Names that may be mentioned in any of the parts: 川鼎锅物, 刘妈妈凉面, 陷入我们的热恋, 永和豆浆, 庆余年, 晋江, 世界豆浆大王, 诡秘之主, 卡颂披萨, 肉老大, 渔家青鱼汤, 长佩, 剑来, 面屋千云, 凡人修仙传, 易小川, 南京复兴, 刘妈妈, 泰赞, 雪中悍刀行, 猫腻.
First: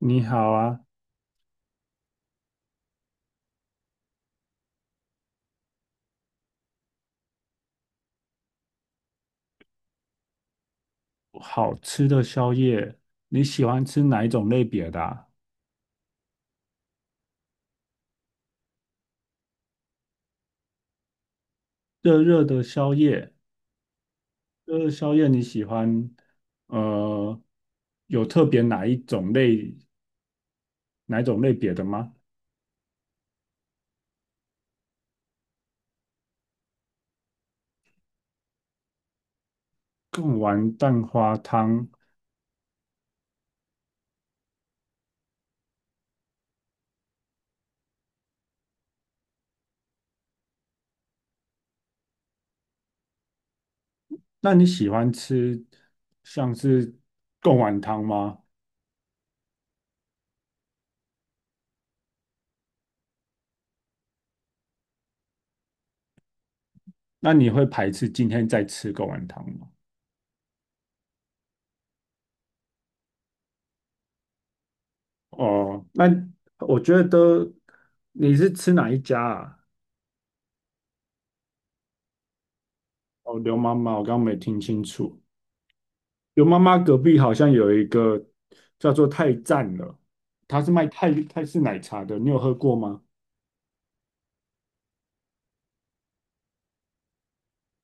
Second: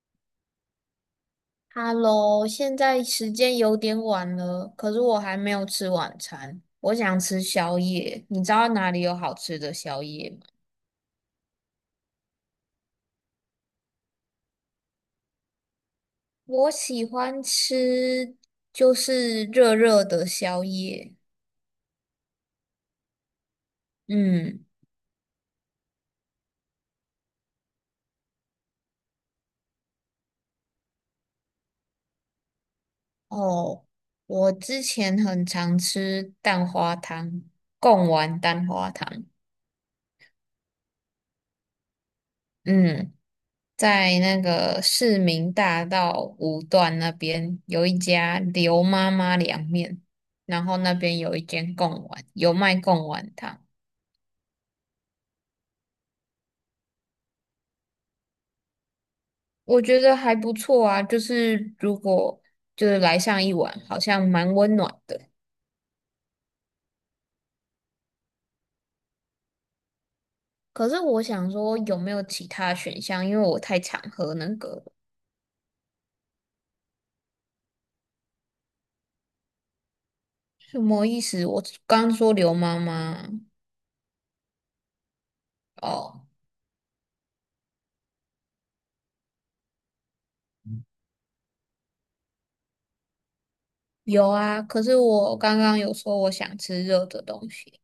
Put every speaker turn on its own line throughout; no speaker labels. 你好啊，
Hello，现在时间有点晚了，可是我还没有吃晚餐，我想吃宵夜。你知道哪里有好吃的宵夜吗？
好吃的宵夜，你喜欢吃哪一种类别的啊？
我喜欢吃就是热热的宵夜。
热热的宵夜，
嗯。
热热宵夜你喜欢，呃，有特别哪一种类别的吗？
哦，我之前很常吃蛋花汤，贡丸蛋花汤。
贡丸蛋花汤，
嗯。在那个市民大道五段那边有一家刘妈妈凉面，然后那边有一间贡丸，有卖贡丸汤，
那你喜欢吃像是贡丸汤吗？
我觉得还不错啊。就是如果就是来上一碗，好像蛮温暖的。
那你会排斥今天再吃贡丸汤吗？
可是我想说，有没有其他选项？因为我太常喝那个了。
哦，那我觉得你是吃哪一家啊？
什么意思？我刚说刘妈妈。
哦，刘妈妈，我刚刚没听清楚。
哦，
有妈妈隔壁好像有一个叫做泰赞了，它是卖泰式奶茶的，你有喝过吗？
有啊。可是我刚刚有说我想吃热的东西。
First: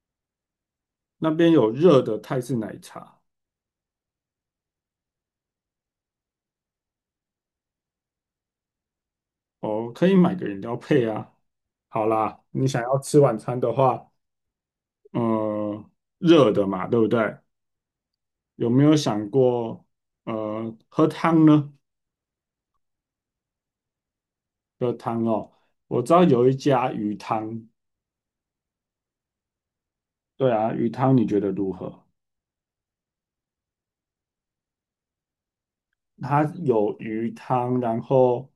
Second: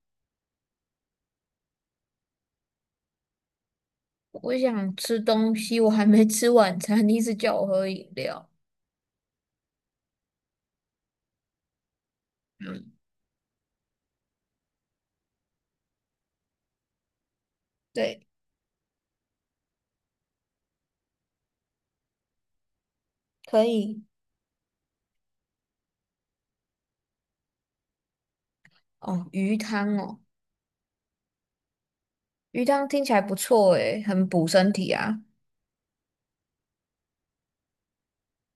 那边有热的泰式奶茶
我想吃东西，我还没吃晚餐，你一直叫我喝饮料。
哦，可以买个饮料配啊。好啦，你想
嗯。
要吃晚餐的话，呃，热的嘛，对不对？
对，
有没有想过，喝汤呢？
可以。
喝汤哦，我知道有一家鱼汤，
哦，鱼汤哦，
对啊，鱼汤你觉得如何？
鱼汤听起来不错诶，很补身体啊。
它有鱼汤，然后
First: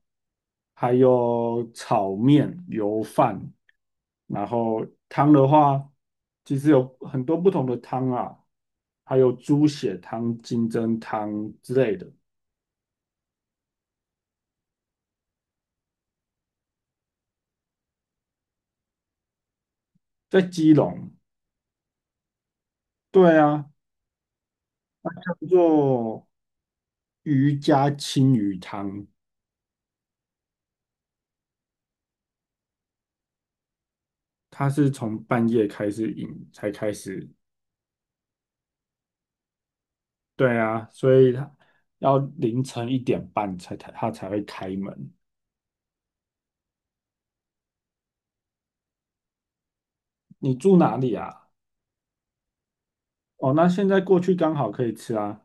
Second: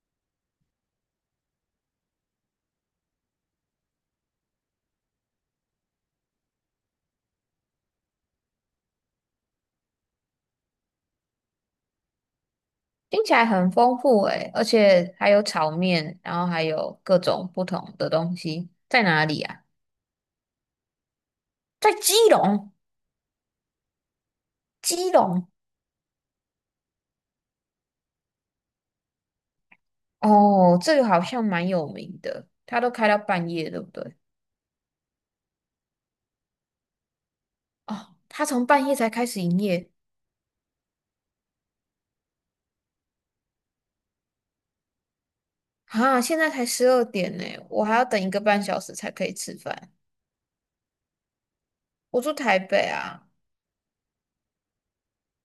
还有炒面、油饭，然后汤的话，其实有很多不同的汤啊，还有猪血汤、金针汤之类的。
听起来很丰富诶，而且还有炒面，然后还有各种不同的东西。在哪里啊？
在基隆，
在基隆，
对啊，
基隆。
叫做渔家青鱼汤，
哦，这个好像蛮有名的，它都开到半夜，对不对？
它是从半夜开始饮才开始，
哦，它从半夜才开始营业。
对啊，所以它要凌晨一点半才它才会开门。
啊，现在才12点呢，我还要等一个半小时才可以吃饭。
你住哪里啊？
我住台北啊。
哦，那现在过去刚好可以吃啊。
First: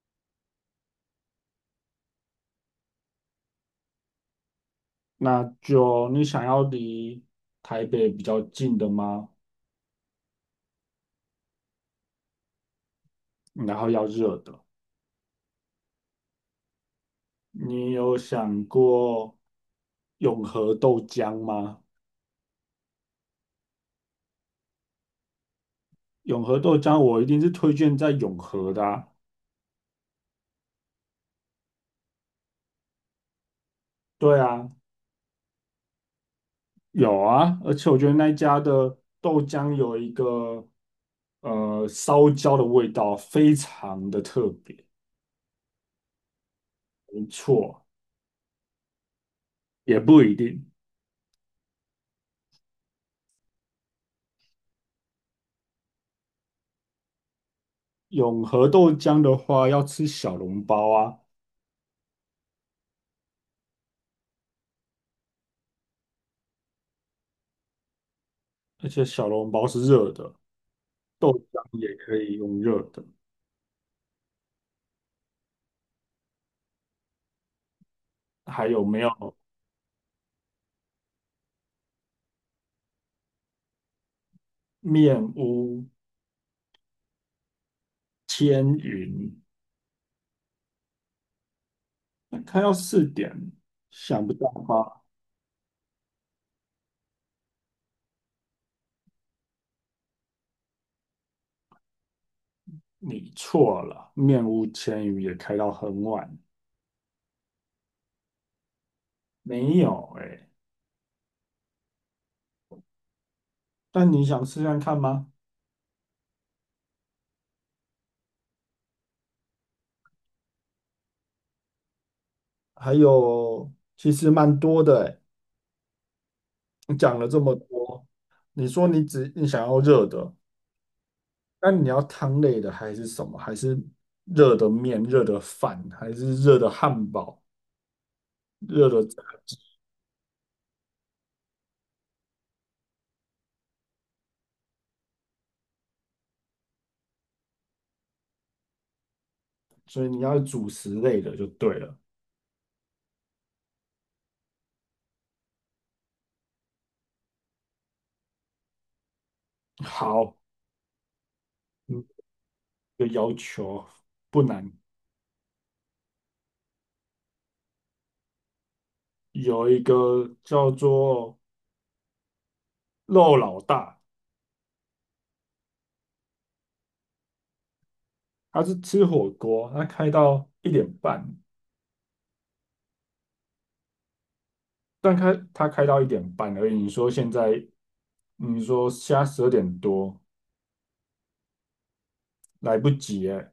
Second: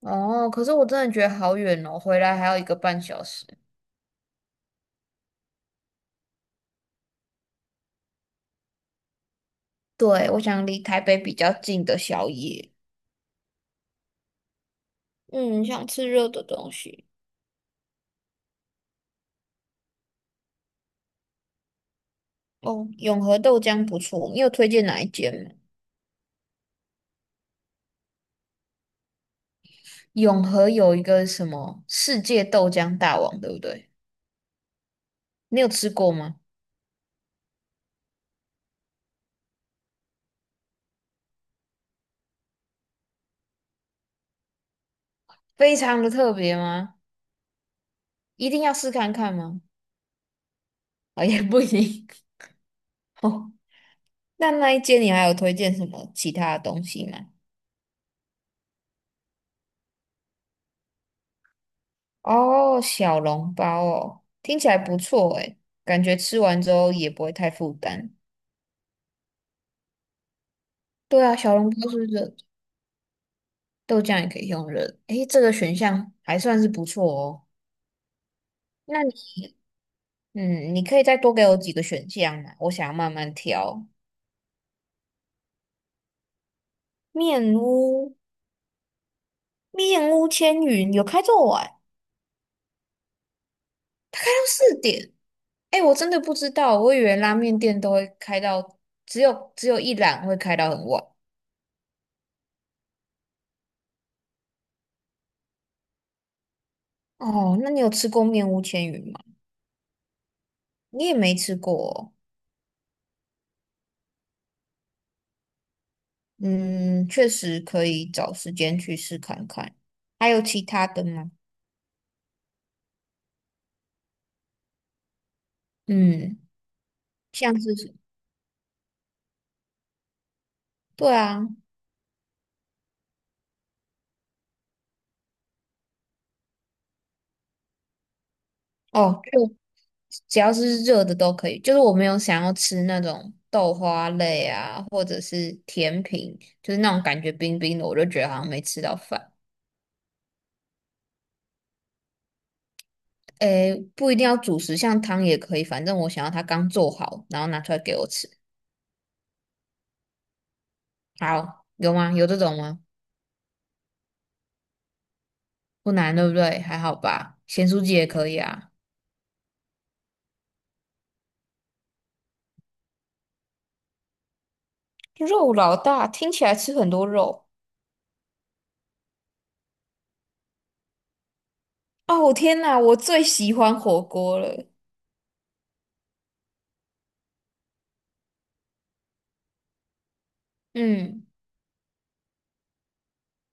哦，可是我真的觉得好远哦，回来还要一个半小时。
那就你想要离台北比较近的吗？
对，我想离台北比较近的宵夜。
然后要热的。
嗯，想吃热的东西。
你有想过永和豆浆吗？
哦，永和豆浆不错，你有推荐哪一间吗？
永和豆浆我一定是推荐在永和的啊。
永和有一个什么世界豆浆大王，对不对？
对啊，
你有吃过吗？
有啊，而且我觉得那一家的豆浆有一个烧焦的味道，非常的特别。
非常的特别吗？
没错，
一定要试看看吗？
也不一定。
啊、也不行。定。那那一间你还有推荐什么其他的东西吗？
永和豆浆的话，要吃小笼包啊。
哦，小笼包哦，听起来不错诶，感觉吃完之后也不会太负担。
而且小笼包是热的，
对啊，小笼包
也
是
可
热
以
的，
用热的。
豆浆也可以用热的。诶，这个选项还算是不错哦。
还有没
那
有
你，嗯，你可以再多给我几个选项嘛，我想要慢慢挑。
面屋、
面屋。
千云？
面屋千云有开这么晚？
那开到四点，
它
想
开
不
到
到
四
吧？
点。哎、我真的不知道，我以为拉面店都会开到只有一栏会开到很晚。
你错了，面屋千云也开到很晚。
哦，那你有吃过面屋千云吗？
没有哎、
你也没吃过哦。
但你想试看看吗？
嗯，确实可以找时间去试看看。还有其他的吗？
还有其实蛮多的诶，
嗯，
你讲了这么
像是什，
多，你说你想要热的，
对啊，
那你要汤类的还是什么？还是热的面、热的饭，还是热的汉堡、热
哦，
的？
就只要是热的都可以。就是我没有想要吃那种豆花类啊，或者是甜品，就是那种感觉冰冰的，我就觉得好像没吃到饭。
所以你要主食类的就对了。
诶，不一定要主食，像汤也可以，反正我想要它刚做好，然后拿出来给我吃。
好，
好，有
嗯，
吗？有这种吗？
一个要求不难，
不难，对不对？还好吧，咸酥鸡也可以啊。
有一个叫做肉老大，
肉老大听起来吃很多肉。
他是吃火锅，他开到一点半，
哦，天哪，我最喜欢火锅了。
他开到一点半而已。你说现在十二点多
嗯，
来不及哎，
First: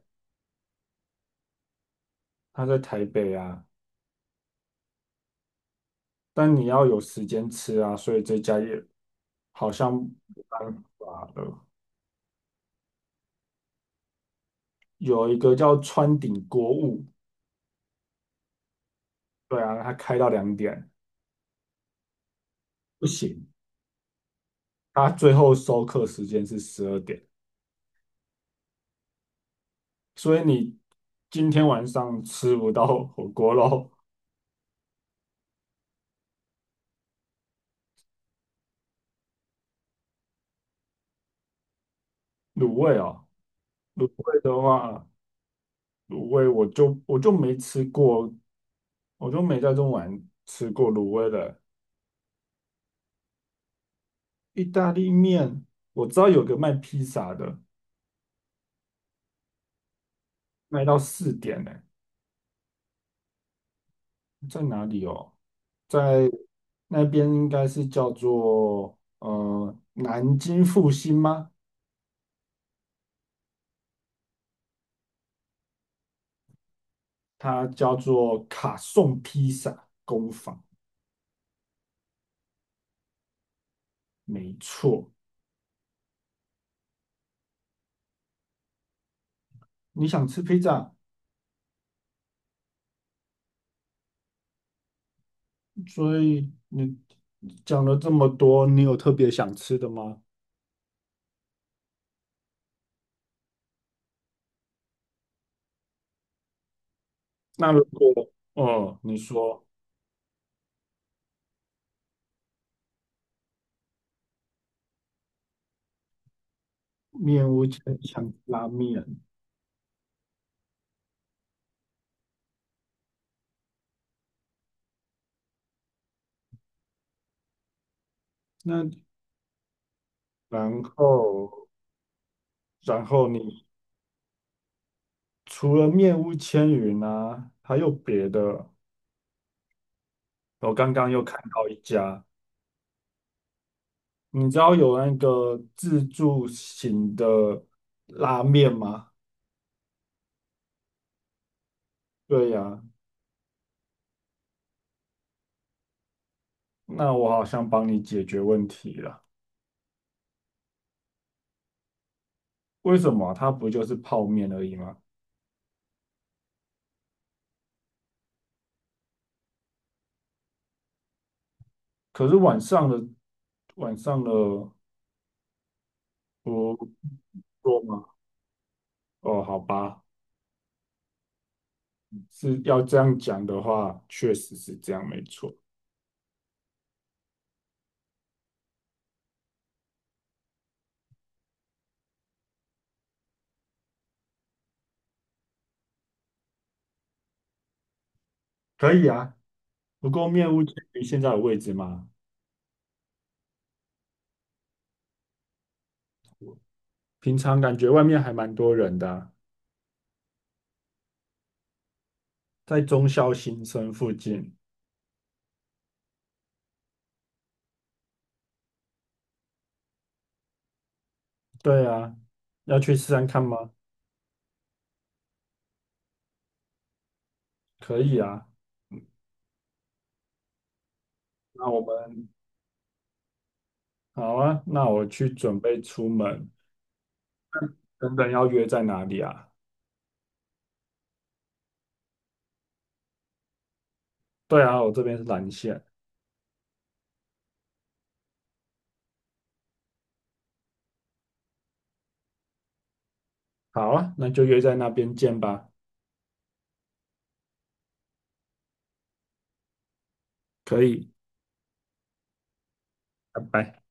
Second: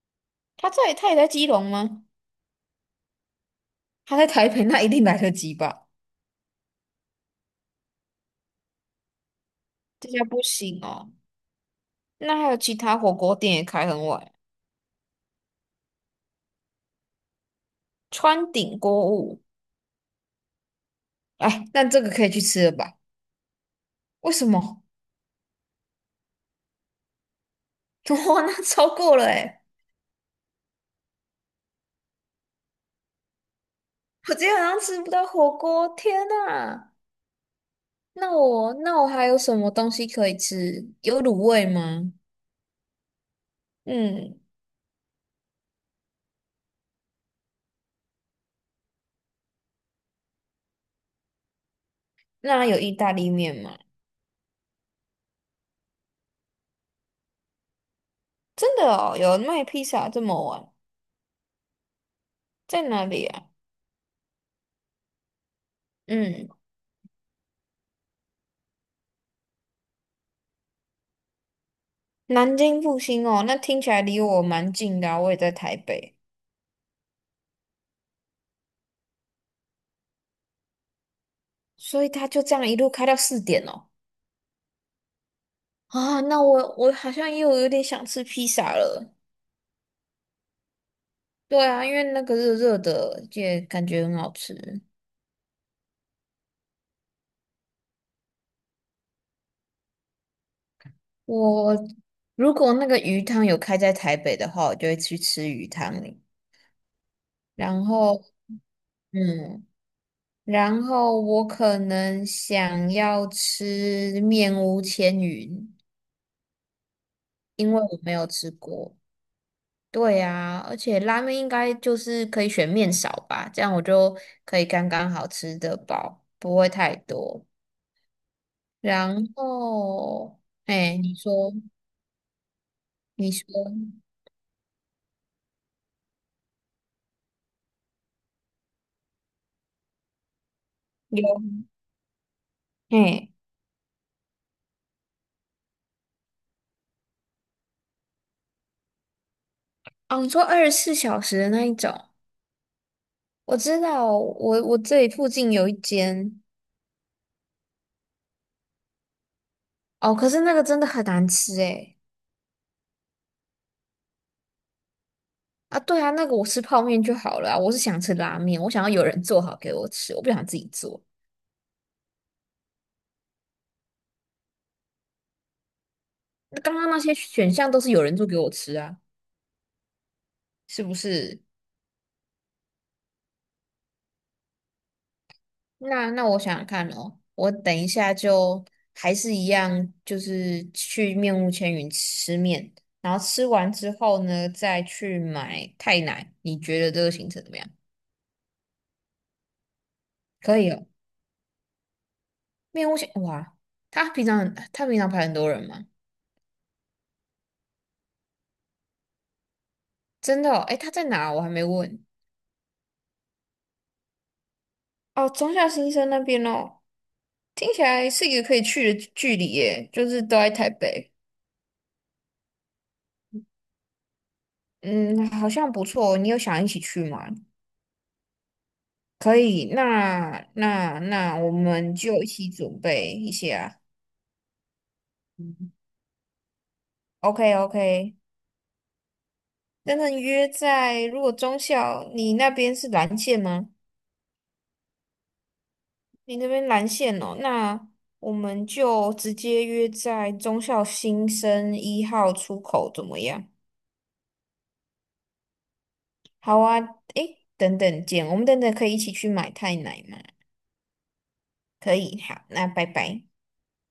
他也在基隆吗？
他在台北啊，
他在台北，那一定来得及吧？
但你要有时间吃啊，所以这家也好像
这家不
没办
行哦。
法了。
那还有其他火锅店也开很晚，
有一个叫川鼎锅物，
川鼎锅物。
对啊，他开到2点，
哎，那这个可以去吃了吧？
不行，
为什么？
他最后收课时间是十二点，
哇，那超过了哎！
所以你今天晚上吃不到火锅喽。
我今天晚上吃不到火锅，天呐！那我还有什么东西可以吃？有卤味吗？
卤味哦，卤
嗯，
味的话，卤味我就没吃过，我就没在中环吃过卤味的
那有意大利面吗？
意大利面，我知道有个卖披萨的，
真的哦，有卖披萨这么晚，
卖到四点呢、
在哪里啊？
在哪里哦？在
嗯，
那边应该是叫做南京复兴吗？
南京复兴哦，那听起来离我蛮近的啊我也在台北。
它叫做卡颂披萨。工坊。
所以他就这样一路开到四点哦。
没错，
啊，那我好像又有点想吃披萨了。
你想吃披萨，
对啊，因为那个热热的也感觉很好吃。
所以你讲了这么多，你有特别想吃的吗？
我如果那个鱼汤有开在台北的话，我就会去吃鱼汤。
那如
然后，
果，哦，你说
嗯。然后我可能想要吃面屋千云，
面屋
因为
千
我没有
想
吃
拉
过。
面，
对啊，而且拉面应该就是可以选面少吧，这样我就可以刚刚好吃的饱，不会太多。
那
然后，
然
哎，你说，
后，然后
你说
你除了面屋千云啊，还有别的？我刚刚又
有，
看到一家，
哎，
你知道有那个自助型的拉面吗？
哦，你说24小时的那一种，
对呀，
我知道，我这里附近有一间。
那我好像帮你解决问题了。
哦，可是那个真的很难吃，哎。
为什么它不就是泡面而已吗？
啊，对啊，那个我吃泡面就好了啊我是想吃拉面，我想要有人做好给我吃，我不想自己做。
可是晚上的
那刚
不
刚那些选项都
多
是有
吗？
人做给我吃啊，
哦，好吧，
是不是？
是要这样讲的话，确实是这样，没错。
那我想想看哦，我等一下就还是一样，就是去面屋千云吃面，然后吃完之后呢，再去买泰奶。你觉得这个行程怎么样？
可以啊，不过面
可
屋
以
介
哦，
于现在的位置吗？
面屋千，哇，他平常排很多人吗？
平常感觉外面还蛮多人的啊
真的哦，诶，他在哪？我还没问。
在中校新生附近。
哦，中校新生那边哦。听起来是一个可以去的距离耶，就是都在台北。
对啊，要去试试看吗？
嗯，好像不错。你有想一起去吗？
可以啊，
可以，那我
那我
们就一
们
起准备一下。
好啊，那我去准备出门。
OK OK，
等等要约在哪里啊？
真的约在如果中校你那边是蓝线吗？
对啊，我这边是蓝线。
你那边蓝线哦，那我们就直接约在中校新生1号出口怎么样？
好啊，那就约在那边见吧。
好啊，诶，等等见，我们等等可以一起去买太奶吗？
可以，
可以，好，那拜拜。
拜拜。